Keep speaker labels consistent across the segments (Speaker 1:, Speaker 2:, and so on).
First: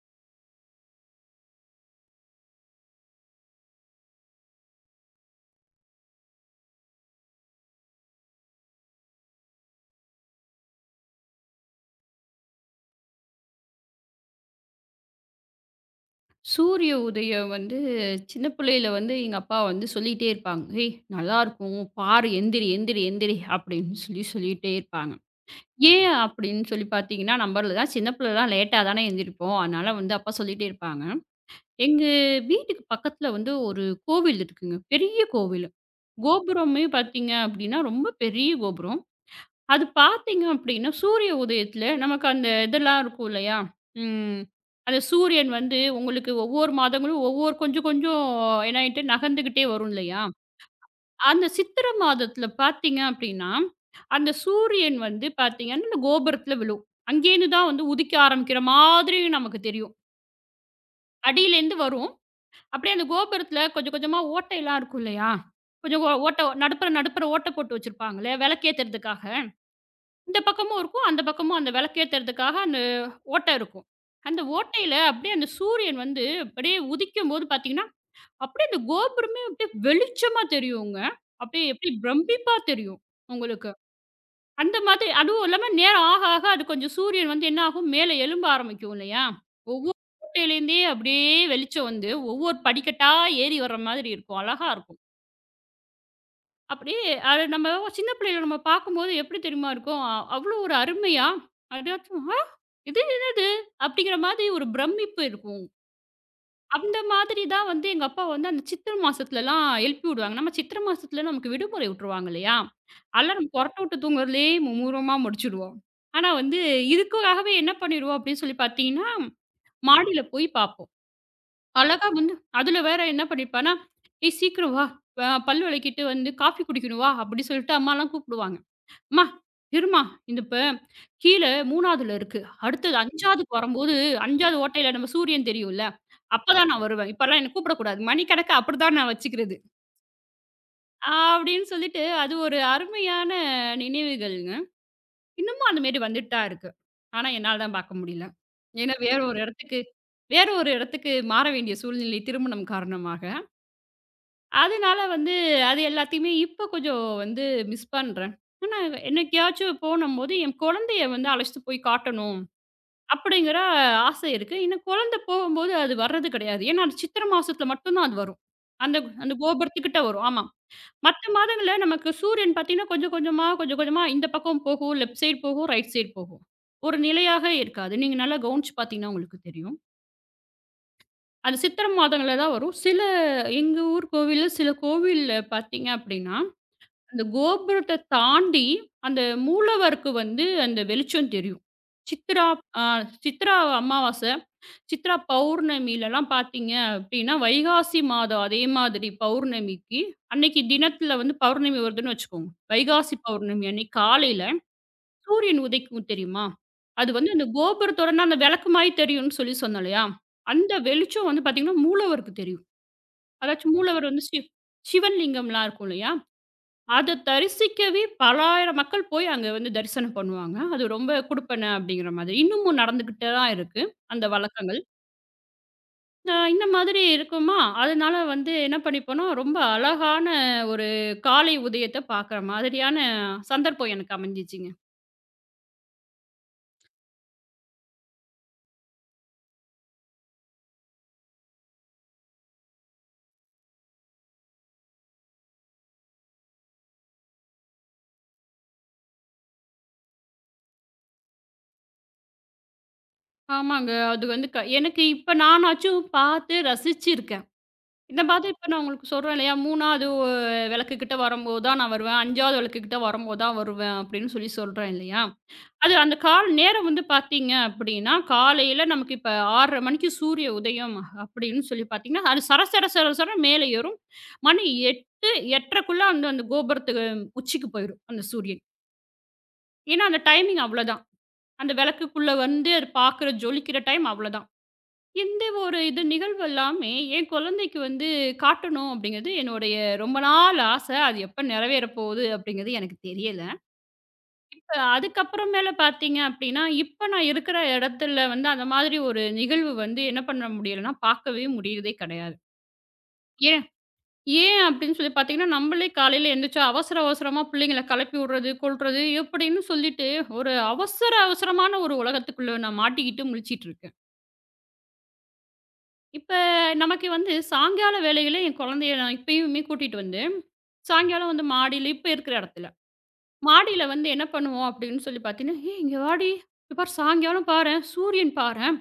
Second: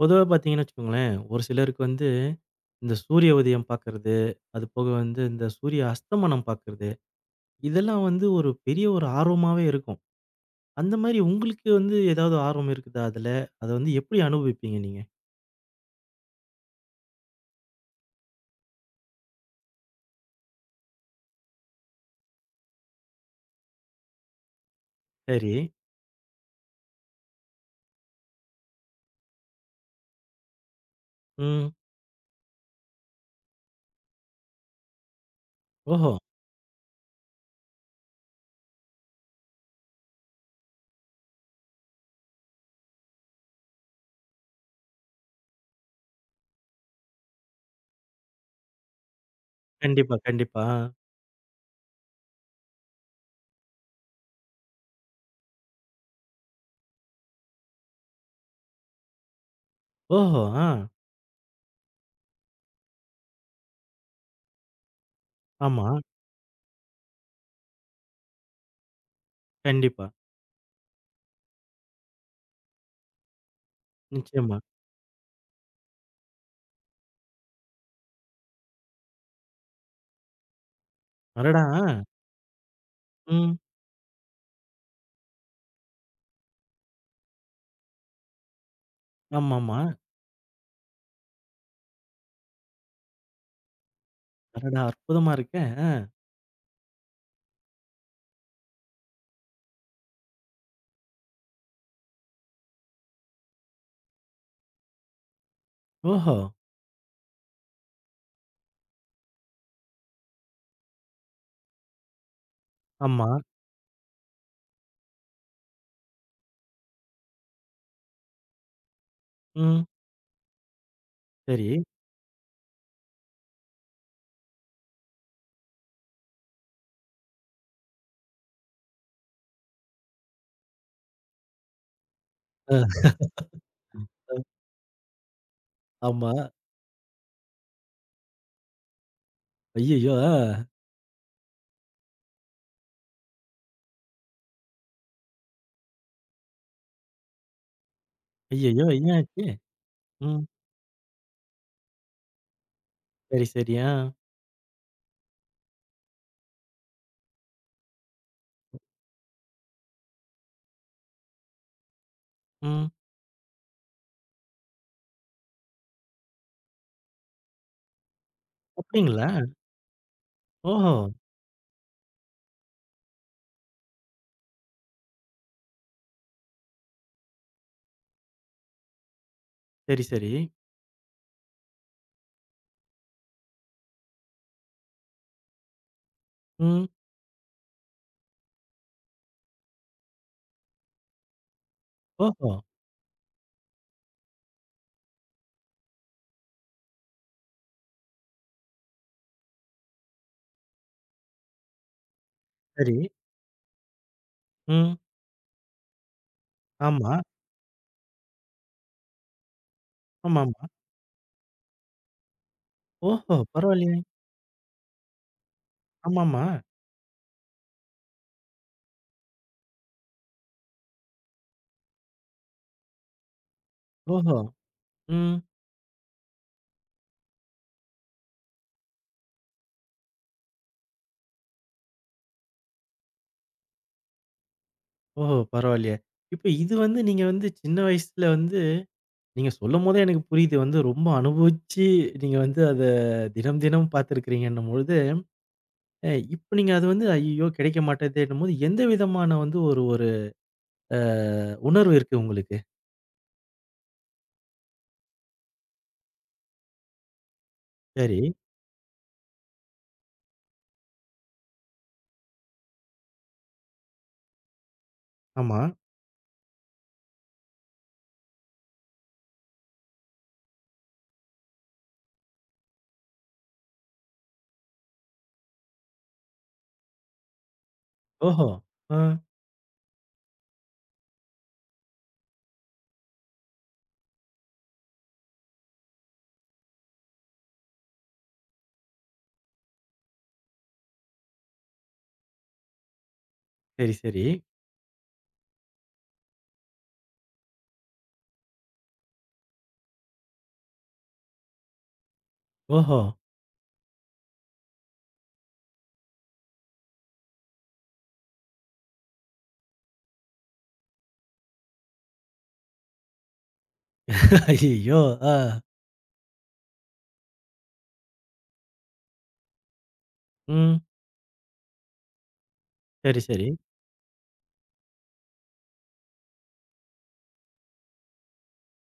Speaker 1: பொதுவா பார்த்தீங்கன்னு வச்சுக்கோங்களேன், ஒரு சிலருக்கு வந்து இந்த சூரிய உதயம் பார்க்கறது, அது போக வந்து இந்த சூரிய அஸ்தமனம் பார்க்கறது, இதெல்லாம் வந்து ஒரு பெரிய ஒரு ஆர்வமாவே இருக்கும். அந்த மாரி உங்களுக்கு வந்து ஏதாவது ஆர்வம் இருக்குதா அதுல? அத வந்து எப்படி அனுபவிப்பீங்க நீங்க?
Speaker 2: சூரிய உதயம் வந்து சின்ன பிள்ளையில வந்து எங்க அப்பா வந்து சொல்லிட்டே இருப்பாங்க. "ஏய் நல்லா இருக்கும். பாரு எந்திரி, எந்திரி, எந்திரி" அப்படின்னு சொல்லி சொல்லிட்டே இருப்பாங்க.
Speaker 1: சரி.
Speaker 2: ஏன் அப்படின்னு சொல்லி பார்த்தீங்கன்னா, நம்பளலாம் சின்ன பிள்ளைலாம் லேட்டா தானே எந்திரிப்போம். அதனால வந்து அப்பா சொல்லிட்டே இருப்பாங்க.
Speaker 1: ம்.
Speaker 2: எங்க வீட்டுக்கு பக்கத்துல வந்து ஒரு கோவில் இருக்குங்க. பெரிய கோவில்.
Speaker 1: ஓஹோ!
Speaker 2: கோபுரமே பார்த்தீங்க அப்படின்னா, ரொம்ப பெரிய கோபுரம். அது பார்த்தீங்க அப்படின்னா, சூரிய உதயத்தில நமக்கு அந்த இதெல்லாம் இருக்கும் இல்லையா? ம். அந்த சூரியன் வந்து உங்களுக்கு ஒவ்வொரு மாதங்களும் ஒவ்வொரு கொஞ்சம் கொஞ்சம் என்னாயிட்டு நகர்ந்துகிட்டே வரும்
Speaker 1: கண்டிப்பா,
Speaker 2: இல்லையா?
Speaker 1: கண்டிப்பா.
Speaker 2: அந்த சித்திர மாதத்தில பார்த்தீங்க அப்படின்னா, அந்த சூரியன் வந்து பார்த்தீங்கன்னா, அந்த கோபுரத்தில விழும். அங்கேருந்து தான் வந்து உதிக்க ஆரம்பிக்கிற மாதிரி நமக்கு தெரியும்.
Speaker 1: ஓஹோ! ஆ.
Speaker 2: அடியிலேருந்து வரும். அப்படியே அந்த கோபுரத்தில கொஞ்சம் கொஞ்சமா ஓட்டையெல்லாம் இருக்கும் இல்லையா?
Speaker 1: ஆமா.
Speaker 2: கொஞ்சம் ஓட்ட நடுப்புற நடுப்புற ஓட்ட போட்டு வச்சிருப்பாங்கல்ல, விளக்கேத்துறதுக்காக.
Speaker 1: கண்டிப்பா.
Speaker 2: இந்த பக்கமும் இருக்கும். அந்த பக்கமும் அந்த விளக்கேத்துறதுக்காக அந்த ஓட்டை இருக்கும். அந்த
Speaker 1: நிச்சயமா.
Speaker 2: ஓட்டையில அப்படியே அந்த சூரியன் வந்து அப்படியே உதிக்கும்போது பார்த்தீங்கன்னா, அப்படியே அந்த கோபுரமே அப்படியே வெளிச்சமா தெரியுங்க.
Speaker 1: அடடா!
Speaker 2: அப்படியே எப்படி பிரமிப்பா தெரியும்
Speaker 1: ம்.
Speaker 2: உங்களுக்கு. அந்த மாதிரி அதுவும் இல்லாம நேரம் ஆக ஆக அது கொஞ்சம் சூரியன் வந்து என்ன ஆகும், மேலே எழும்ப ஆரம்பிக்கும் இல்லையா?
Speaker 1: ஆமாமா.
Speaker 2: ஒவ்வொரு கோட்டையிலேருந்தே அப்படியே வெளிச்சம் வந்து ஒவ்வொரு படிக்கட்டா ஏறி வர்ற மாதிரி இருக்கும். அழகா
Speaker 1: அடடா!
Speaker 2: இருக்கும்.
Speaker 1: அற்புதமா இருக்கே!
Speaker 2: அப்படியே அத நம்ம சின்ன பிள்ளையில நம்ம பார்க்கும்போது எப்படி தெரியுமா இருக்கும்? அவ்வளோ ஒரு அருமையா, அதாச்சும் "ஆ! இது என்னது?" அப்படிங்கிற மாதிரி ஒரு பிரமிப்பு இருக்கும்.
Speaker 1: ஓஹோ!
Speaker 2: அந்த மாதிரி தான் வந்து எங்க அப்பா வந்து அந்த சித்திரை மாசத்துலலாம் எழுப்பி விடுவாங்க. நம்ம சித்திரை மாசத்துல நமக்கு விடுமுறை விட்டுருவாங்க இல்லையா?
Speaker 1: ஆமா.
Speaker 2: அதெல்லாம் நம்ம கொறட்ட விட்டு தூங்குறதுலயே மும்முரமா முடிச்சுடுவோம். ஆனா வந்து இதுக்காகவே என்ன பண்ணிருவோம் அப்படின்னு சொல்லி பார்த்தீங்கன்னா,
Speaker 1: ம்.
Speaker 2: மாடியில போய் பார்ப்போம்.
Speaker 1: சரி.
Speaker 2: அழகா வந்து அதுல வேற என்ன பண்ணியிருப்பான்னா, "ஏய் சீக்கிரம் வா! பல் வெளக்கிட்டு வந்து காஃபி குடிக்கணும் வா" அப்படி சொல்லிட்டு அம்மாலாம் கூப்பிடுவாங்க. அம்மா! இரும்மா. இந்த இப்ப கீழ 3வதுல இருக்கு. அடுத்தது
Speaker 1: அ.
Speaker 2: ம். 5வதுக்கு வரும்போது 5வது ஓட்டையில நம்ம சூரியன் தெரியும்ல.
Speaker 1: ஆமா.
Speaker 2: அப்பதான் நான் ஆமா. வருவேன். இப்பலாம் என்ன கூப்பிடக்கூடாது. மணிக்கணக்கா அப்படிதான் நான் வச்சுக்கிறது.
Speaker 1: ஐயய்யோ! ஆ.
Speaker 2: அப்படின்னு சொல்லிட்டு அது ஒரு அருமையான நினைவுகள்ங்க. இன்னமும் அந்த மாரி வந்துட்டு தான் இருக்கு. ஆனா என்னால தான் பார்க்க முடியல.
Speaker 1: ஐயய்யோ!
Speaker 2: ஏன்னா
Speaker 1: ஏன்
Speaker 2: வேற ஒரு
Speaker 1: ஆச்சு?
Speaker 2: இடத்துக்கு
Speaker 1: ம்.
Speaker 2: வேற ஒரு இடத்துக்கு மாற வேண்டிய சூழ்நிலை திருமணம் காரணமாக.
Speaker 1: சரி, சரி. ஆ.
Speaker 2: அதனால வந்து அது எல்லாத்தையுமே இப்ப கொஞ்சம் வந்து மிஸ் பண்றேன். ஆனா, என்னைக்காச்சும் போனம்போது என் குழந்தைய வந்து அழைச்சிட்டு போய் காட்டணும்
Speaker 1: ம்.
Speaker 2: அப்படிங்கிற ஆசை இருக்கு. இன்னும் குழந்தை போகும்போது அது வர்றது கிடையாது. ஏன்னா, அது சித்திர மாசத்துல மட்டும் தான் அது வரும். அந்த
Speaker 1: அப்டிங்களா?
Speaker 2: அந்த கோபுரத்துக்கிட்ட வரும். ஆமா.
Speaker 1: ஓஹோ!
Speaker 2: மத்த மாதங்கள்ல நமக்கு சூரியன் பார்த்தீங்கன்னா, கொஞ்சம் கொஞ்சமா கொஞ்சம் கொஞ்சமா இந்த பக்கம் போகும், லெஃப்ட் சைடு போகும், ரைட் சைடு போகும். ஒரு நிலையாக இருக்காது. நீங்க நல்லா கவனிச்சு பார்த்தீங்கன்னா உங்களுக்கு தெரியும்.
Speaker 1: சரி, சரி.
Speaker 2: அது சித்திரை மாதங்கள்ல தான் வரும். சில எங்க ஊர் கோவில்ல சில கோவில்ல பார்த்தீங்க அப்படின்னா
Speaker 1: ம்.
Speaker 2: அந்த கோபுரத்த தாண்டி, அந்த மூலவருக்கு வந்து அந்த வெளிச்சம் தெரியும். சித்ரா
Speaker 1: ஓஹோ!
Speaker 2: அ சித்ரா அமாவாசை, சித்ரா பௌர்ணமிலலாம் பார்த்தீங்க அப்டின்னா, வைகாசி மாதம் அதே மாதிரி பௌர்ணமிக்கு, அன்னைக்கு தினத்தில வந்து பௌர்ணமி வருதுன்னு வச்சுக்கோங்க.
Speaker 1: சரி.
Speaker 2: வைகாசி பௌர்ணமி அன்னைக்கு காலையில
Speaker 1: ம்.
Speaker 2: சூரியன் உதைக்கும் தெரியுமா? அது
Speaker 1: ஆமா.
Speaker 2: வந்து அந்த கோபுரத்தோடனா அந்த விளக்கு மாரி தெரியும்னு சொல்லி சொன்னேன் இல்லையா?
Speaker 1: ஆமாமா.
Speaker 2: அந்த வெளிச்சம் வந்து பார்த்தீங்கன்னா, மூலவருக்கு தெரியும்.
Speaker 1: ஓஹோ!
Speaker 2: அதாச்சும்
Speaker 1: பரவாயில்லையே!
Speaker 2: மூலவர் வந்து சிவன் லிங்கம்லாம் இருக்கும் இல்லையா?
Speaker 1: ஆமாமா.
Speaker 2: அத தரிசிக்கவே பலாயிரம் மக்கள் போய் அங்க வந்து தரிசனம் பண்ணுவாங்க. அது ரொம்ப குடுப்பன அப்படிங்கிற மாதிரி. இன்னமும் நடந்துகிட்டு தான் இருக்கு, அந்த
Speaker 1: ஓஹோ!
Speaker 2: வழக்கங்கள்.
Speaker 1: ம்.
Speaker 2: இந்த மாதிரி இருக்குமா, அதனால வந்து என்ன பண்ணிப்போனா, ரொம்ப அழகான ஒரு காலை உதயத்த பார்க்குற மாதிரியான சந்தர்ப்பம் எனக்கு அமைஞ்சிச்சுங்க.
Speaker 1: ஓஹோ! பரவாயில்லையே! இப்ப இது வந்து நீங்க வந்து சின்ன வயசுல வந்து நீங்க சொல்லும்போதே எனக்கு புரியுது வந்து ரொம்ப அனுபவிச்சு நீங்க வந்து அத தினம் தினம் பார்த்துருக்கிறீங்கன்னும் பொழுது, அ இப்ப நீங்க அது வந்து ஐய்யயோ! கிடைக்க மாட்டதேன்னும்போது எந்த விதமான வந்து ஒரு ஒரு அ உணர்வு இருக்கு உங்களுக்கு?
Speaker 2: ஆமாங்க. அது வந்து எனக்கு இப்ப நானாச்சும் பார்த்து ரசிச்சிருக்கேன்.
Speaker 1: சரி.
Speaker 2: இந்த மாதிரி இப்ப நான் உங்களுக்கு சொல்றேன் இல்லையா, 3வது விளக்கு கிட்ட வரும்போது தான் நான் வருவேன், 5வது விளக்கு கிட்ட வரும்போது தான் வருவேன் அப்படின்னு சொல்லி சொல்றேன் இல்லையா?
Speaker 1: ஆமா.
Speaker 2: அது அந்த கால நேரம் வந்து பார்த்தீங்க அப்படின்னா, காலையில நமக்கு இப்ப 6:30 மணிக்கு சூரிய உதயம் அப்படின்னு சொல்லி பார்த்தீங்கன்னா, அது சர சர சர சரன்னு மேலே ஏறும். மணி 8, 8:30க்குள்ள அந்த அந்த கோபுரத்துக்கு உச்சிக்கு போயிரும் அந்த
Speaker 1: ஓஹோ!
Speaker 2: சூரியன்.
Speaker 1: ஆ.
Speaker 2: ஏன்னா, அந்த டைமிங் அவ்வளோதான். அந்த விளக்குக்குள்ள வந்து அது பார்க்குற ஜொலிக்கிற டைம் அவ்வளோதான். இந்த ஒரு இது நிகழ்வு எல்லாமே என் குழந்தைக்கு வந்து காட்டணும் அப்படிங்கிறது என்னுடைய ரொம்ப நாள் ஆசை. அது எப்ப நிறைவேற போகுது அப்படிங்கிறது எனக்கு தெரியல.
Speaker 1: சரி, சரி.
Speaker 2: இப்ப அதுக்கப்புறமேல பார்த்தீங்க அப்டின்னா, இப்ப நான் இருக்கிற இடத்துல வந்து அந்த மாதிரி ஒரு நிகழ்வு வந்து என்ன பண்ண முடியலன்னா, பார்க்கவே முடியுறதே கிடையாது.
Speaker 1: ஓஹோ!
Speaker 2: ஏன் ஏன் அப்டின்னு சொல்லி பார்த்தீங்கன்னா, நம்மளே காலையில எந்திரிச்சு அவசர அவசரமா பிள்ளைங்கள கிளப்பி விடுறது, கொல்றது எப்டின்னு சொல்லிட்டு ஒரு அவசர அவசரமான ஒரு உலகத்துக்குள்ள நான் மாட்டிக்கிட்டு முழிச்சிட்டு இருக்கேன்.
Speaker 1: ஐயய்யோ! ஆ.
Speaker 2: இப்ப நமக்கு வந்து சாயங்கால வேளையில என் குழந்தைய நான் இப்பயுமே கூட்டிட்டு வந்து,
Speaker 1: ம்.
Speaker 2: சாயங்காலம் வந்து மாடியில இப்ப இருக்கிற இடத்துல
Speaker 1: சரி, சரி.
Speaker 2: மாடியில வந்து என்ன பண்ணுவோம் அப்படின்னு சொல்லி பார்த்தீங்கன்னா, "ஏய் இங்க வாடி! இங்க பாரு சாயங்காலம் பாரேன், சூரியன் பாரேன்,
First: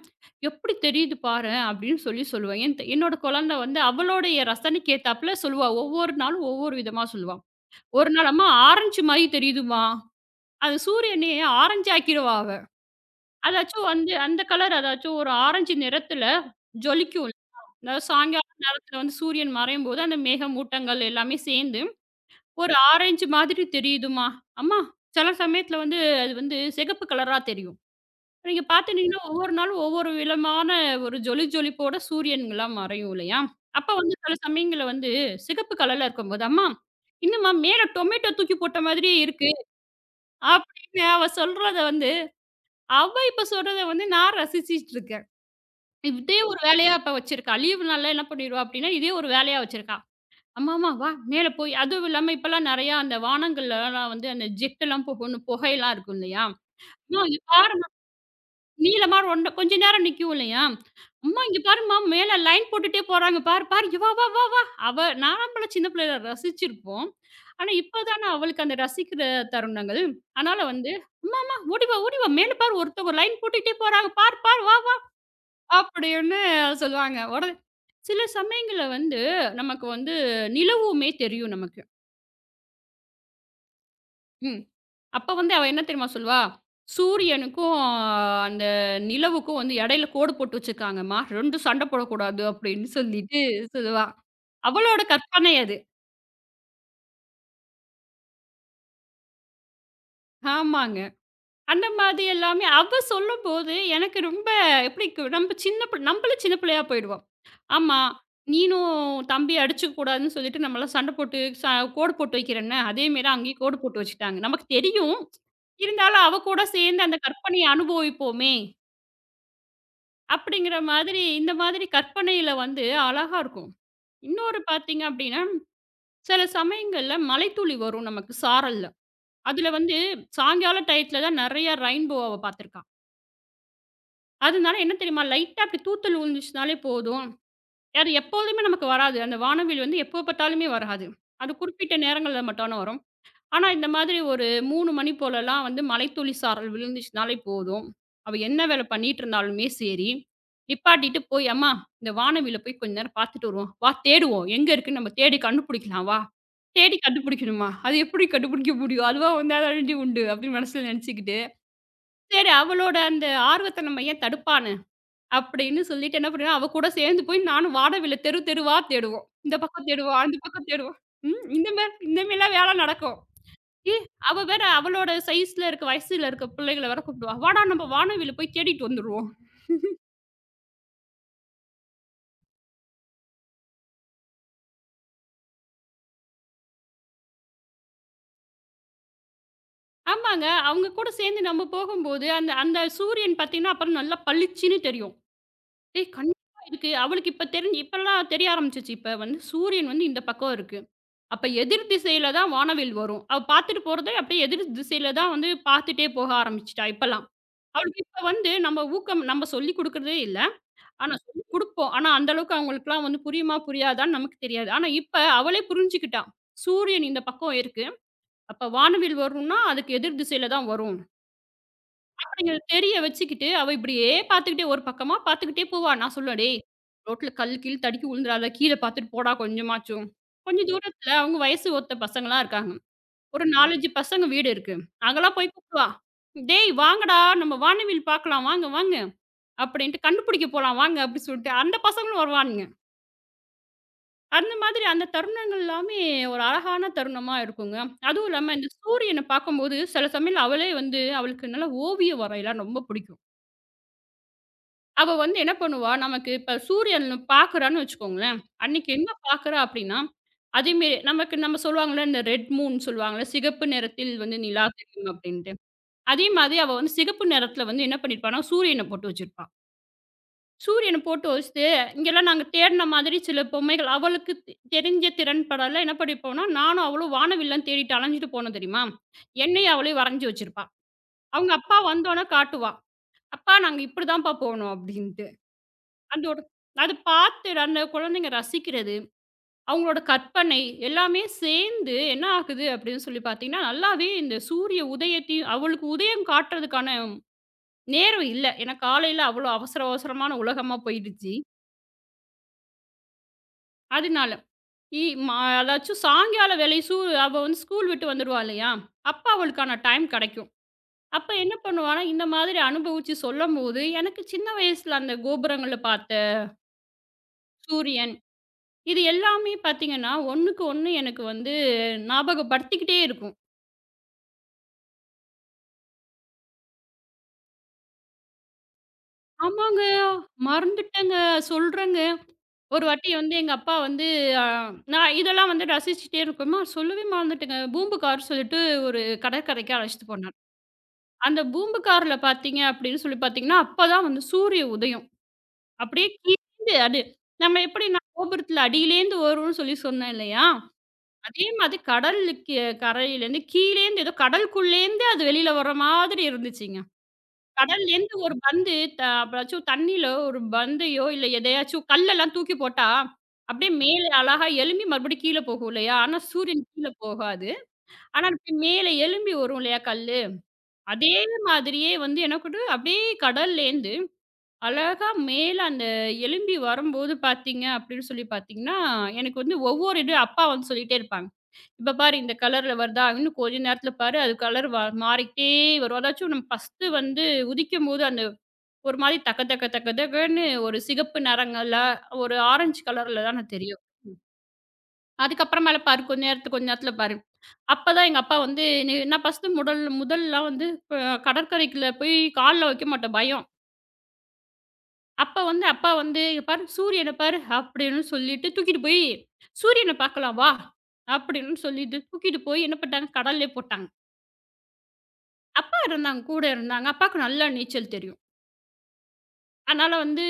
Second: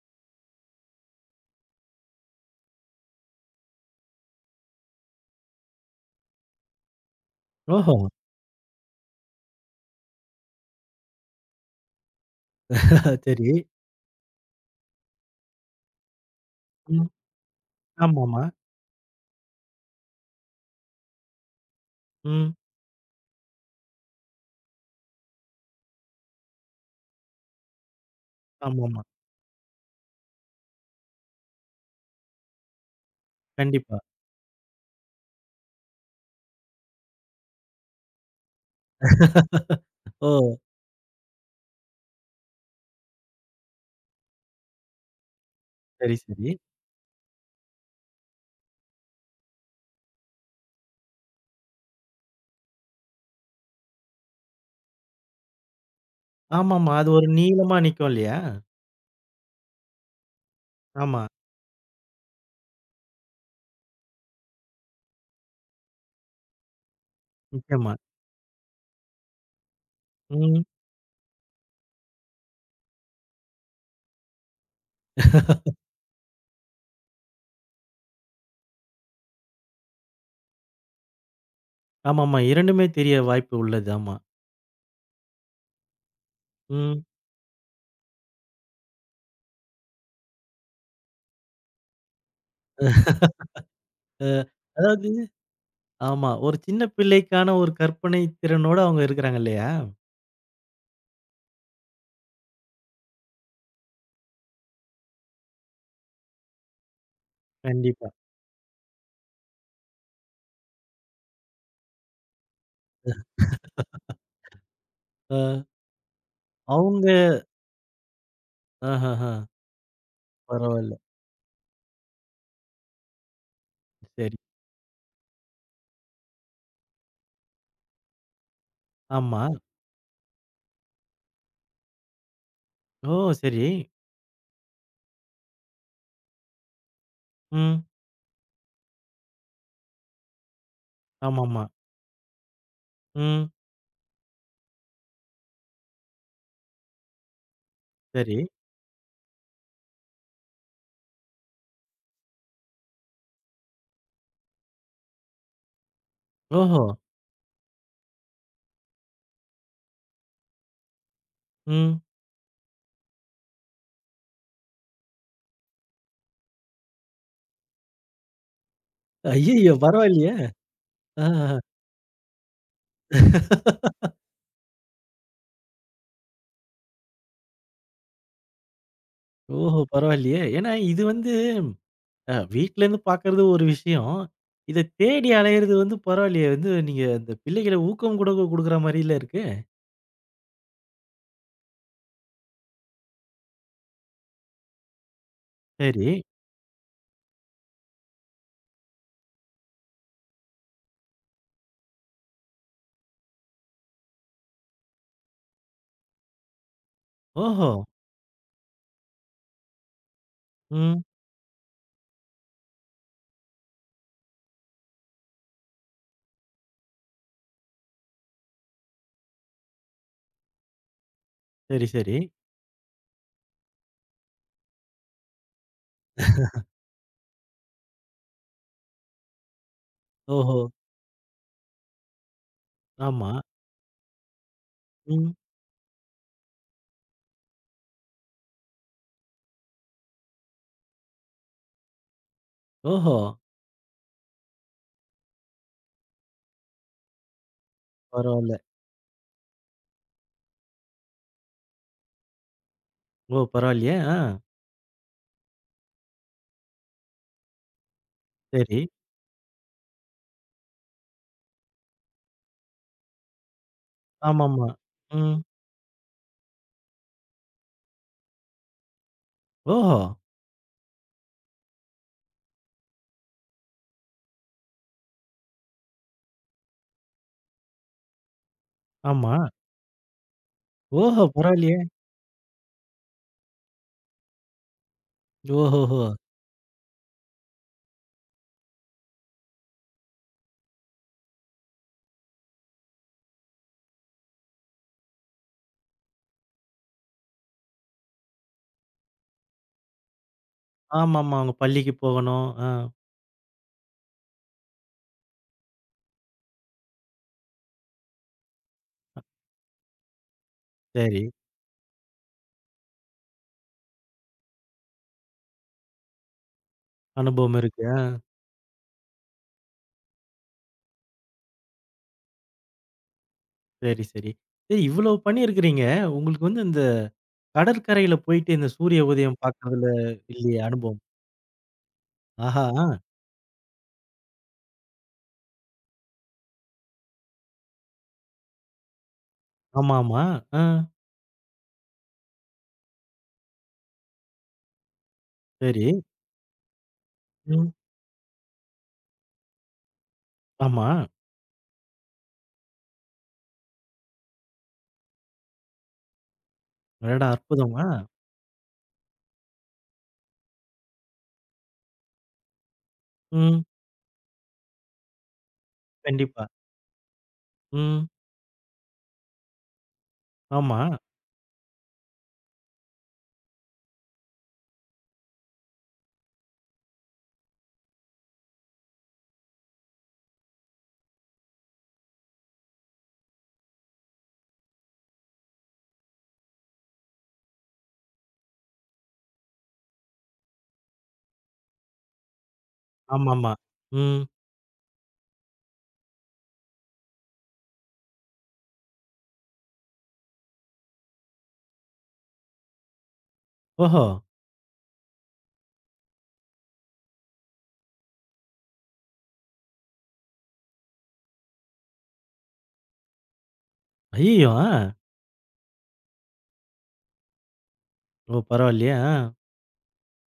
Speaker 2: எப்படி தெரியுது பாரேன்" அப்படின்னு சொல்லி சொல்லுவேன். என்னோட குழந்தை வந்து அவளுடைய ரசனைக்கு ஏத்தாப்புல சொல்லுவா. ஒவ்வொரு நாளும் ஒவ்வொரு விதமா சொல்லுவா.
Speaker 1: ஓஹோ!
Speaker 2: ஒரு நாள், "அம்மா ஆரஞ்சு மாரி தெரியுதும்மா." அது சூரியனையே ஆரஞ்சு ஆக்கிருவா அவ.
Speaker 1: சரி.
Speaker 2: அதாச்சும் வந்து அந்த கலர் அதாச்சும் ஒரு ஆரஞ்சு நிறத்துல
Speaker 1: ம்.
Speaker 2: ஜொலிக்கும். அதாவது
Speaker 1: ஆமாமா.
Speaker 2: சாயங்காலத்துல வந்து சூரியன் மறையும்போது அந்த மேகமூட்டங்கள் எல்லாமே சேர்ந்து
Speaker 1: ம்.
Speaker 2: ஒரு ஆரஞ்சு மாதிரி தெரியுதும்மா. அம்மா சில சமயத்தில வந்து அது வந்து சிகப்பு கலரா தெரியும். நீங்க
Speaker 1: ஆமாமா.
Speaker 2: பார்த்துட்டீங்கன்னா, ஒவ்வொரு நாளும் ஒவ்வொரு விதமான ஒரு ஜொலி ஜொலிப்போட சூரியன்கள்லாம் மறையும் இல்லையா? அப்ப
Speaker 1: கண்டிப்பா.
Speaker 2: வந்து சில சமயங்கள்ல வந்து சிகப்பு கலர்ல இருக்கும்போது, "அம்மா என்னம்மா மேல டொமேட்டோ தூக்கி போட்ட மாதிரி இருக்கு."
Speaker 1: ஓ!
Speaker 2: அப்படின்னு அவ சொல்றத வந்து அவ இப்ப சொல்றத வந்து நான் ரசிச்சுட்டு இருக்கேன்.
Speaker 1: சரி,
Speaker 2: இதே
Speaker 1: சரி.
Speaker 2: ஒரு வேலையா இப்ப வச்சிருக்கா. லீவு நாள்ல என்ன பண்ணிருவா அப்படின்னா, இதே ஒரு வேலையா வச்சிருக்கா. ஆமாமா. வா மேல போய் அதுவும் இல்லாம இப்பலாம் நெறையா அந்த வானங்கள்லலாம் வந்து அந்த ஜெட்டெல்லாம் போகுன்னு புகையெல்லாம் இருக்கும் இல்லையா?
Speaker 1: ஆமாமா. அது
Speaker 2: "அம்மா
Speaker 1: ஒரு
Speaker 2: இங்க பாரு
Speaker 1: நீளமா நிக்கும் இல்லையா?
Speaker 2: நீளமா ஒண்ணு கொஞ்ச நேரம் நிக்கும் இல்லையா?
Speaker 1: ஆமா.
Speaker 2: அம்மா இங்க பாரும்மா மேல லைன் போட்டுட்டே போறாங்க பாரு, பாரு. இங்க வா, வா, வா, வா." அவ நாமலாம் சின்ன பிள்ளையில ரசிச்சிருப்போம். ஆனா
Speaker 1: நிச்சயமா.
Speaker 2: இப்ப தானே அவளுக்கு அந்த ரசிக்கிற தருணங்கள். அதனால
Speaker 1: ம்.
Speaker 2: வந்து, "அம்மா, அம்மா ஓடி வா, ஓடி வா. மேல பாரு ஒருத்தவங்க லைன் போட்டுட்டே போறாங்க. பாரு, பாரு. வா, வா." அப்படின்னு சொல்லுவாங்க. உடனே சில சமயங்கள்ல வந்து நமக்கு வந்து நிலவுமே தெரியும் நமக்கு.
Speaker 1: ஆமாமா. 2மே தெரிய வாய்ப்பு உள்ளது. ஆமா.
Speaker 2: ம். அப்ப வந்து அவ என்ன தெரியுமா சொல்லுவா?
Speaker 1: ம்.
Speaker 2: "சூரியனுக்கும் அந்த நிலவுக்கும் வந்து இடையில கோடு போட்டு வச்சிருக்காங்கம்மா. 2ம் சண்டை போடக்கூடாது." அப்படின்னு சொல்லிட்டு சொல்லுவா.
Speaker 1: அ
Speaker 2: அவளோட
Speaker 1: அதாவது
Speaker 2: கற்பனை அது.
Speaker 1: ஆமா. ஒரு சின்ன பிள்ளைக்கான ஒரு கற்பனை திறனோட அவங்க இருக்கிறாங்க இல்லையா?
Speaker 2: ஆமாங்க. அந்த மாதிரி எல்லாமே அவ சொல்லும்போது எனக்கு ரொம்ப எப்படி கு நம்ம சின்ன பிள் நம்மளும் சின்ன பிள்ளையா போயிடுவோம். ஆமா,
Speaker 1: கண்டிப்பா.
Speaker 2: நீனும் தம்பிய அடிச்சுக்க கூடாதுன்னு சொல்லிட்டு நம்மலாம் சண்டை போட்டு கோடு போட்டு வைக்கிறேன்ன, அதே மாரி அங்கேயும் கோடு போட்டு வச்சுட்டாங்க. நமக்கு தெரியும்.
Speaker 1: அ
Speaker 2: இருந்தாலும் அவ கூட சேர்ந்து
Speaker 1: அவங்க
Speaker 2: அந்த கற்பனைய அனுபவிப்போமே!
Speaker 1: ஆஹஹ.
Speaker 2: அப்படிங்கிற
Speaker 1: பரவால்ல.
Speaker 2: மாதிரி இந்த மாதிரி கற்பனையில வந்து அழகா இருக்கும்.
Speaker 1: சரி.
Speaker 2: இன்னொரு பார்த்தீங்க அப்படின்னா, சில சமயங்கள்ல மழைத்துளி வரும் நமக்கு சாரல்ல.
Speaker 1: ஆமா.
Speaker 2: அதுல வந்து சாயங்கால டயத்துல தான் நெறைய ரெயின்போவ பார்த்துருக்கான்.
Speaker 1: ஓ! சரி.
Speaker 2: அதனால என்ன தெரியுமா? லைட்டா அப்படி தூத்தல் விழுந்துச்சுனாலே போதும்.
Speaker 1: ம்.
Speaker 2: அது எப்பொழுதுமே நமக்கு வராது. அந்த வானவில் வந்து எப்போ பார்த்தாலுமே வராது. அது
Speaker 1: ஆமாமா.
Speaker 2: குறிப்பிட்ட நேரங்கள்ல மட்டும் தான வரும்.
Speaker 1: ம்.
Speaker 2: ஆனா, இந்த மாதிரி ஒரு 3 மணி போலலாம் வந்து மழைத்துளி சாரல் விழுந்துச்சுனாலே போதும். அவ
Speaker 1: சரி.
Speaker 2: என்ன வேலை பண்ணிட்டு இருந்தாலுமே சரி, நிப்பாட்டிட்டு போய், "அம்மா இந்த வானவில்ல போய் கொஞ்ச நேரம் பார்த்துட்டு வருவோம். வா தேடுவோம். எங்க இருக்குன்னு நம்ம தேடி கண்டுபிடிக்கலாம் வா."
Speaker 1: ஓஹோ!
Speaker 2: தேடி கண்டுபிடிக்கணுமா? அது எப்படி கண்டுபிடிக்க முடியும்? அதுவா வந்தாதானடி உண்டு அப்படின்னு மனசுல நெனச்சுக்கிட்டு,
Speaker 1: ம்.
Speaker 2: சரி அவளோட அந்த ஆர்வத்த நம்ம ஏன் தடுப்பான்னு, அப்படின்னு சொல்லிட்டு என்ன பண்ணுவேன், அவ கூட சேர்ந்து போய் நானும் வானவில்ல தெரு தெருவா தேடுவோம். இந்த
Speaker 1: ஐய்யய்யோ!
Speaker 2: பக்கம் தேடுவோம்,
Speaker 1: பரவாயில்லையே!
Speaker 2: அந்த பக்கம் தேடுவோம். ம்.
Speaker 1: ஆஹஹ.
Speaker 2: இந்த மாரி இந்த மாரிலாம் வேலை நடக்கும். ஏ! அவ வேற அவளோட சைஸ்ல இருக்க, வயசுல இருக்க பிள்ளைகள வேற கூப்பிடுவா. "வாடா நம்ம வானவில போய் தேடிட்டு வந்துருவோம்."
Speaker 1: ஓஹோ! பரவாயில்லையே! ஏன்னா இது வந்து வீட்லருந்து பார்க்கறது ஒரு விஷயம். இத தேடி அலையறது வந்து பரவாயில்லையே! வந்து நீங்க அந்த பிள்ளைகள ஊக்கம் கூட குடுக்குற மாரில்ல இருக்கு.
Speaker 2: ஆமாங்க. அவங்க கூட சேர்ந்து நம்ம போகும்போது, அந்த அந்த சூரியன் பார்த்தீங்கன்னா, அப்புறம் நல்லா பளிச்சுன்னு தெரியும். ஏய்!
Speaker 1: சரி.
Speaker 2: கண்டிப்பா இதுக்கு அவளுக்கு இப்ப தெரிஞ்சு இப்பல்லாம் தெரிய ஆரம்பிச்சுச்சு. இப்ப வந்து சூரியன் வந்து இந்த பக்கம் இருக்கு. அப்ப எதிர் திசையில தான் வானவில் வரும். அவ பார்த்துட்டு போறத அப்படியே எதிர் திசையில தான் வந்து பார்த்துட்டே போக ஆரம்பிச்சுட்டா இப்பல்லாம்.
Speaker 1: ஓஹோ!
Speaker 2: அவளுக்கு இப்ப வந்து நம்ம ஊக்கம் நம்ம சொல்லிக் குடுக்குறதே இல்ல.
Speaker 1: ம்.
Speaker 2: ஆனா சொல்லிக் குடுப்போம். ஆனா அந்த அளவுக்கு அவங்களுக்குலாம் வந்து புரியுமா? புரியாதான்னு நமக்கு தெரியாது. ஆனா இப்ப அவளே புரிஞ்சுக்கிட்டா. சூரியன் இந்த பக்கம் இருக்கு. அப்ப வானவில் வரும்னா, அதுக்கு எதிர் திசையில தான் வரும்.
Speaker 1: சரி, சரி.
Speaker 2: அப்படிங்கிறத தெரிய வச்சுக்கிட்டு, அவ இப்படியே பார்த்துக்கிட்டே ஒரு பக்கமா பார்த்துக்கிட்டே போவா. நான் சொல்லுவேன், "டேய்! ரோட்ல கல் கில் தடுக்கி விழுந்துறாத. கீழ பார்த்துட்டு போடா கொஞ்சமாச்சும்."
Speaker 1: ஓஹோ!
Speaker 2: கொஞ்சம் தூரத்துல அவங்க வயசு ஒத்த பசங்கலாம் இருக்காங்க.
Speaker 1: ஆமா.
Speaker 2: ஒரு 4, 5 பசங்க வீடு இருக்கு.
Speaker 1: ம்.
Speaker 2: அங்கலாம் போய் கூப்பிடுவா. "டேய்! வாங்கடா! நம்ம வானவில் பார்க்கலாம். வாங்க, வாங்க. அப்படின்ட்டு கண்டுபிடிக்க போலாம் வாங்க." அப்படி சொல்லிட்டு அந்த பசங்களும் வருவானுங்க.
Speaker 1: ஓஹோ!
Speaker 2: அந்த மாதிரி அந்த தருணங்கள் எல்லாமே ஒரு அழகான தருணமா இருக்குங்க. அதுவும்
Speaker 1: பரவால்ல.
Speaker 2: இல்லாம இந்த சூரியன பார்க்கும்போது சில சமயம் அவளே வந்து அவளுக்கு நல்லா ஓவிய வரையலாம் ரொம்ப பிடிக்கும்.
Speaker 1: ஓ! பரவாயில்லையே! ஆ.
Speaker 2: அவ வந்து என்ன பண்ணுவா, நமக்கு இப்ப சூரியன் பார்க்குறான்னு வச்சுக்கோங்களேன்,
Speaker 1: சரி.
Speaker 2: அன்னைக்கு என்ன பார்க்குறா அப்படின்னா, அதேமாரி நமக்கு நம்ம சொல்லுவாங்கல்ல, இந்த ரெட் மூன் சொல்லுவாங்கல்ல, சிகப்பு நிறத்தில் வந்து நிலா
Speaker 1: ஆமாமா.
Speaker 2: தெரியும்
Speaker 1: ம்.
Speaker 2: அப்படின்ட்டு. அதே மாதிரி அவ வந்து சிகப்பு நிறத்தில வந்து என்ன பண்ணியிருப்பான்னா, சூரியன போட்டு வச்சிருப்பா.
Speaker 1: ஓஹோ!
Speaker 2: சூரியன போட்டு வச்சுட்டு, இங்கெல்லாம் நாங்க தேடுன மாதிரி சில பொம்மைகள் அவளுக்கு தெரிஞ்ச திறன் படல என்ன பண்ணியிருப்போம்னா, நானும் அவளும் வானவில்லம் தேடிட்டு அலைஞ்சுட்டு போனோம் தெரியுமா?
Speaker 1: ஆமா.
Speaker 2: என்னையும் அவளையும் வரைஞ்சு வச்சிருப்பா.
Speaker 1: ஓஹோ!
Speaker 2: அவங்க
Speaker 1: பரவாயில்லையே!
Speaker 2: அப்பா வந்தோனே காட்டுவா. "அப்பா நாங்க இப்படிதான்ப்பா போனோம்" அப்படின்ட்டு.
Speaker 1: ஓஹோஹோ!
Speaker 2: அதோட அது பார்த்து அந்த குழந்தைங்க ரசிக்கிறது, அவங்களோட கற்பனை எல்லாமே சேர்ந்து என்ன ஆகுது அப்படின்னு சொல்லி பார்த்தீங்கன்னா, நல்லாவே இந்த சூரிய உதயத்தையும் அவளுக்கு உதயம் காட்டுறதுக்கான நேரம் இல்ல. ஏன்னா காலையில அவ்வளோ அவசர அவசரமான உலகமா போயிடுச்சு.
Speaker 1: ஆமாமா. அவங்க பள்ளிக்கு போகணும். ஆ.
Speaker 2: அதனால. இ மா அதாச்சும் சாயங்கால வேலை அவ வந்து ஸ்கூல் விட்டு வந்துடுவா இல்லையா? அப்ப அவளுக்கான டைம் கிடைக்கும்.
Speaker 1: சரி.
Speaker 2: அப்ப என்ன பண்ணுவான்னா, இந்த மாதிரி அனுபவிச்சு சொல்லும்போது, எனக்கு சின்ன வயசுல அந்த கோபுரங்கள்ல பார்த்த
Speaker 1: அனுபவம் இருக்கு. ஆ.
Speaker 2: சூரியன், இது எல்லாமே பார்த்தீங்கன்னா, ஒண்ணுக்கு ஒண்ணு எனக்கு வந்து ஞாபகப்படுத்திக்கிட்டே இருக்கும்.
Speaker 1: சரி, சரி. சரி இவ்வளவு பண்ணியிருக்கிறீங்க. உங்களுக்கு வந்து இந்த கடற்கரையில போயிட்டு இந்த சூரிய உதயம்
Speaker 2: ஆமாங்க.
Speaker 1: பார்க்கறதுல இல்லையே அனுபவம்?
Speaker 2: மறந்துட்டேங்க, சொல்றேங்க.
Speaker 1: ஆஹா!
Speaker 2: ஒரு வாட்டி வந்து எங்க அப்பா வந்து அ நான் இதெல்லாம் வந்து ரசிச்சுட்டே இருக்கோமா, சொல்லவே மறந்துட்டேங்க. பூம்புகார் சொல்லிட்டு ஒரு கடற்கரைக்கு அழைச்சிட்டு
Speaker 1: ஆமாமா.
Speaker 2: போனாரு.
Speaker 1: ஆ.
Speaker 2: அந்த பூம்பு கார்ல பார்த்தீங்க அப்படின்னு சொல்லி பார்த்தீங்கன்னா, அப்பதான் வந்து சூரிய உதயம்.
Speaker 1: சரி.
Speaker 2: அப்படியே கீழேந்து அது நம்ம
Speaker 1: ம்.
Speaker 2: எப்படி நான் கோபுரத்துல அடியிலேருந்து வரும்ன்னு சொல்லி சொன்னேன் இல்லையா?
Speaker 1: ஆமா.
Speaker 2: அதே மாதிரி கடலுக்கு கரையிலேருந்து கீழேந்து ஏதோ கடலுக்குள்ளேந்து அது வெளியில வர மாதிரி இருந்துச்சுங்க.
Speaker 1: அடடா! அற்புதம். ஆ.
Speaker 2: கடல்லேருந்து ஒரு பந்து த அப்பதாச்சும் தண்ணீல ஒரு பந்தையோ, இல்ல எதையாச்சும் கல்லெல்லாம் தூக்கி போட்டா,
Speaker 1: ம்.
Speaker 2: அப்படியே மேலே அழகா எழும்பி மறுபடியும் கீழ போகும் இல்லையா? ஆனா
Speaker 1: கண்டிப்பா.
Speaker 2: சூரியன் கீழ போகாது.
Speaker 1: ம்.
Speaker 2: ஆனா அப்படியே மேல எழும்பி வரும் இல்லையா கல்லு?
Speaker 1: ஆமா.
Speaker 2: அதே மாதிரியே வந்து என்ன கூடு அப்படியே கடல்லேருந்து அழகா மேல அந்த எலும்பி வரும்போது பார்த்தீங்க அப்படின்னு சொல்லி பார்த்தீங்கன்னா, எனக்கு வந்து ஒவ்வொரு இது அப்பா வந்து சொல்லிட்டே இருப்பாங்க. "இப்ப பாரு இந்த கலர்ல வருதா, இன்னும் கொஞ்ச நேரத்தில பாரு அது கலர் மாறிக்கிட்டே வரும்." அதாச்சும் நம்ம ஃபர்ஸ்ட்டு வந்து உதிக்கும்போது அந்த ஒரு மாரி தக்க தக்க தக்க தக்கன்னு ஒரு சிகப்பு நிறங்கள்ல, ஒரு ஆரஞ்சு கலர்ல தான
Speaker 1: ஆமாமா.
Speaker 2: தெரியும்.
Speaker 1: ம்.
Speaker 2: அதுக்கப்புறம் மேல பாரு, கொஞ்ச நேரத்துக்கு கொஞ்ச நேரத்துல பாரு. அப்பதான் எங்க அப்பா வந்து, "நீ நான் ஃபர்ஸ்ட்டு முதல் முதல்லாம் வந்து ப கடற்கரைக்குள்ள போய் கால்ல வைக்க மாட்டேன், பயம்."
Speaker 1: ஓஹோ!
Speaker 2: அப்ப வந்து அப்பா வந்து, "இங்க பாரு, சூரியன பாரு" அப்படின்னு சொல்லிட்டு தூக்கிட்டு போய், "சூரியன பார்க்கலாம் வா" அப்படின்னு சொல்லிட்டு தூக்கிட்டு போய் என்ன பண்ணிட்டாங்க, கடல்லே போட்டாங்க.
Speaker 1: ஐயய்யோ! ஆ.
Speaker 2: அப்பா இருந்தாங்க, கூட இருந்தாங்க. அப்பாவுக்கு நல்லா நீச்சல் தெரியும்.
Speaker 1: ஓ! பரவாயில்லையே! ஆ.
Speaker 2: அதனால வந்து,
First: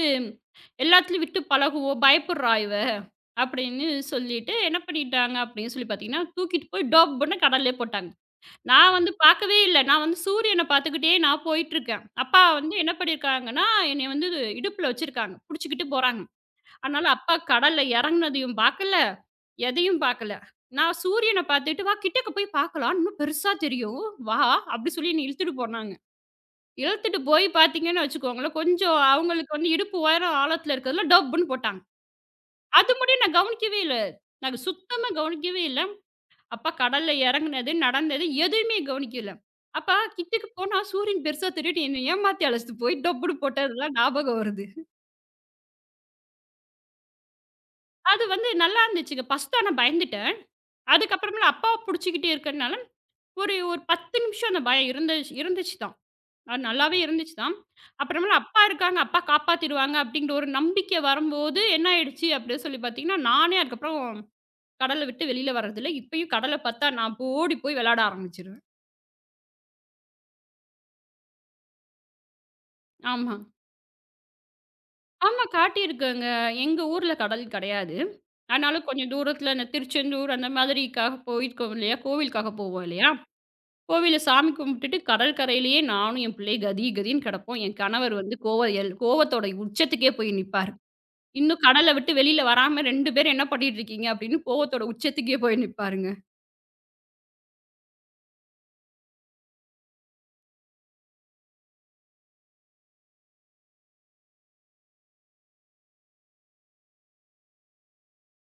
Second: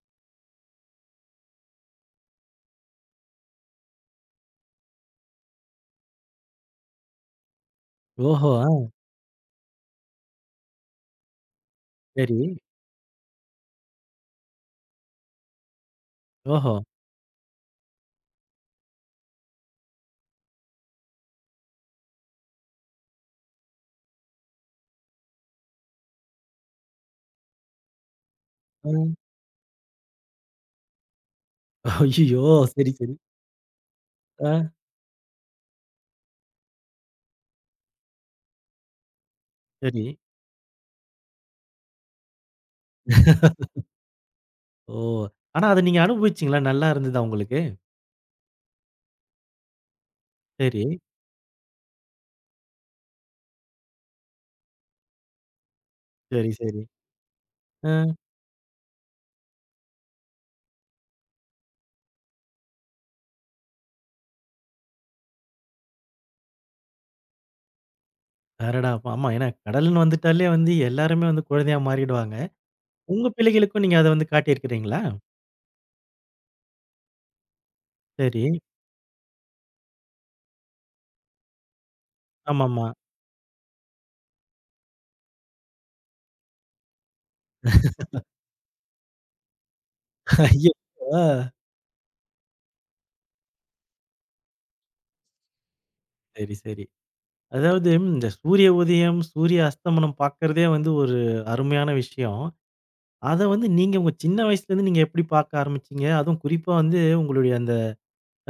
Speaker 2: "எல்லாத்துலயும் விட்டு பழகுவோ, பயப்படுறா இவ" அப்படின்னு சொல்லிட்டு என்ன பண்ணிட்டாங்க அப்படின்னு சொல்லி பார்த்தீங்கன்னா, தூக்கிட்டு போய் டோப்புன்னு கடல்லே போட்டாங்க.
Speaker 1: ஓஹோ! ஆ.
Speaker 2: நான் வந்து பார்க்கவே இல்ல. நான் வந்து சூரியன பார்த்துக்கிட்டே நான் போயிட்டுருக்கேன்.
Speaker 1: சரி.
Speaker 2: அப்பா வந்து என்ன பண்ணியிருக்காங்கன்னா, என்னைய வந்து இடுப்புல வச்சிருக்காங்க. புடிச்சுக்கிட்டு போறாங்க.
Speaker 1: ஓஹோ!
Speaker 2: அதனால அப்பா கடல்ல இறங்குனதையும் பார்க்கல, எதையும் பார்க்கல. நான் சூரியன பார்த்துட்டு, "வா கிட்டக்க போய் பார்க்கலாம். இன்னும் பெருசா தெரியும். வா" அப்படி சொல்லி என்னைய இழுத்துட்டு போனாங்க. இழுத்துட்டு போய் பார்த்தீங்கன்னு வச்சுக்கோங்களேன், கொஞ்சம்
Speaker 1: ம்.
Speaker 2: அவங்களுக்கு வந்து இடுப்பு உயரம் ஆழத்துல இருக்கிறதுல டப்புன்னு போட்டாங்க.
Speaker 1: ஐயய்யோ! சரி,
Speaker 2: அது
Speaker 1: சரி.
Speaker 2: முடியும் நான் கவனிக்கவே இல்ல.
Speaker 1: ஆ.
Speaker 2: நான் சுத்தமா கவனிக்கவே இல்ல. அப்பா கடல்ல இறங்குனது, நடந்தது எதுவுமே கவனிக்கல. அப்பா
Speaker 1: சரி.
Speaker 2: கிட்டக்க போனா சூரியன் பெருசா திருட்டு என்ன ஏமாத்தி அழைச்சிட்டு போய் டொப்புன்னு போட்டதெல்லாம் ஞாபகம் வருது.
Speaker 1: ஓ! ஆனா அத நீங்க அனுபவிச்சீங்களா? நல்லா இருந்ததா உங்களுக்கு?
Speaker 2: அது வந்து நல்லா இருந்துச்சுங்க. ஃபர்ஸ்ட் ஆனா பயந்துட்டேன்.
Speaker 1: சரி.
Speaker 2: அதுக்கப்புறமேல அப்பாவ புடிச்சுக்கிட்டே இருக்கறனால, ஒரு ஒரு 10 நிமிஷம் அந்த பயம் இருந்துச்சு இருந்துச்சு தான்.
Speaker 1: சரி,
Speaker 2: அது
Speaker 1: சரி.
Speaker 2: நல்லாவே இருந்துச்சு தான்.
Speaker 1: ஆ.
Speaker 2: அப்புறமேல அப்பா இருக்காங்க, அப்பா காப்பாத்திருவாங்க அப்படிங்கிற ஒரு நம்பிக்கை வரும்போது என்ன ஆயிடுச்சு அப்படின்னு சொல்லி பார்த்தீங்கன்னா, நானே அதுக்கப்புறம் கடல விட்டு வெளியில வர்றதில்ல. இப்பயும் கடல பார்த்தா நான் ஓடி போய் விளையாட ஆரம்பிச்சுருவேன்.
Speaker 1: அடடா! அப்ப ஆமா. ஏன்னா கடல்ன்னு வந்துட்டாலே வந்து எல்லாருமே வந்து குழந்தையா மாறிடுவாங்க. உங்க
Speaker 2: ஆமா.
Speaker 1: பிள்ளைகளுக்கும் நீங்க அத வந்து காட்டியிருக்கிறீங்களா?
Speaker 2: ஆமா காட்டியிருக்கேங்க. எங்க ஊர்ல கடல் கிடையாது.
Speaker 1: சரி.
Speaker 2: ஆனாலும் கொஞ்சம் தூரத்தில இந்த திருச்செந்தூர் அந்த மாதிரிக்காக போயிருக்கோம் இல்லையா? கோவிலுக்காக போவோம்
Speaker 1: ஆமாமா.
Speaker 2: இல்லையா? கோவில்ல சாமி கும்பிட்டுட்டு கடற்கரையிலேயே நானும் என் பிள்ளை கதி கதின்னு கிடப்போம். என் கணவர் வந்து கோவத்தோட உச்சத்துக்கே போய்
Speaker 1: ஐயோ!
Speaker 2: நிப்பாரு.
Speaker 1: ஆ.
Speaker 2: "இன்னும் கடல விட்டு வெளியில வராம 2 பேரும் என்ன பண்ணிட்டு இருக்கீங்க?" அப்படின்னு கோவத்தோட உச்சத்துக்கே போய் நிப்பாருங்க.
Speaker 1: சரி, சரி. அதாவது இந்த சூரிய உதயம், சூரிய அஸ்தமனம் பார்க்கறதே வந்து ஒரு அருமையான விஷயம். அத வந்து நீங்க உங்க சின்ன வயசுலேருந்து நீங்க எப்படி பார்க்க ஆரம்பிச்சீங்க? அதுவும் குறிப்பா வந்து உங்களுடைய அந்த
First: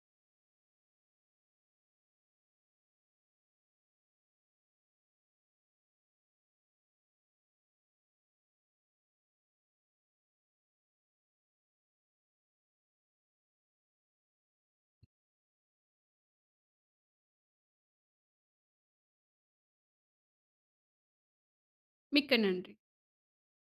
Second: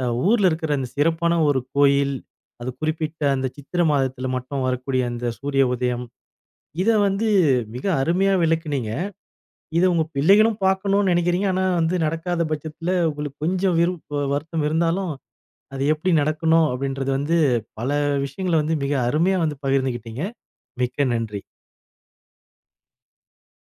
Speaker 1: ஊர்ல இருக்கிற அந்த சிறப்பான ஒரு கோயில், அது குறிப்பிட்ட அந்த சித்திரை மாதத்தில மட்டும் வரக்கூடிய அந்த சூரிய உதயம், இத வந்து மிக அருமையா விளக்குனீங்க. இத உங்க பிள்ளைகளும் பார்க்கணும்னு நினைக்கிறீங்க. ஆனா வந்து நடக்காத பட்சத்துல உங்களுக்கு கொஞ்சம் வருத்தம் இருந்தாலும், அது எப்படி நடக்கணும் அப்படின்றது வந்து பல விஷயங்கள வந்து மிக அருமையா வந்து பகிர்ந்துகிட்டீங்க. மிக்க நன்றி.
Speaker 2: மிக்க நன்றி.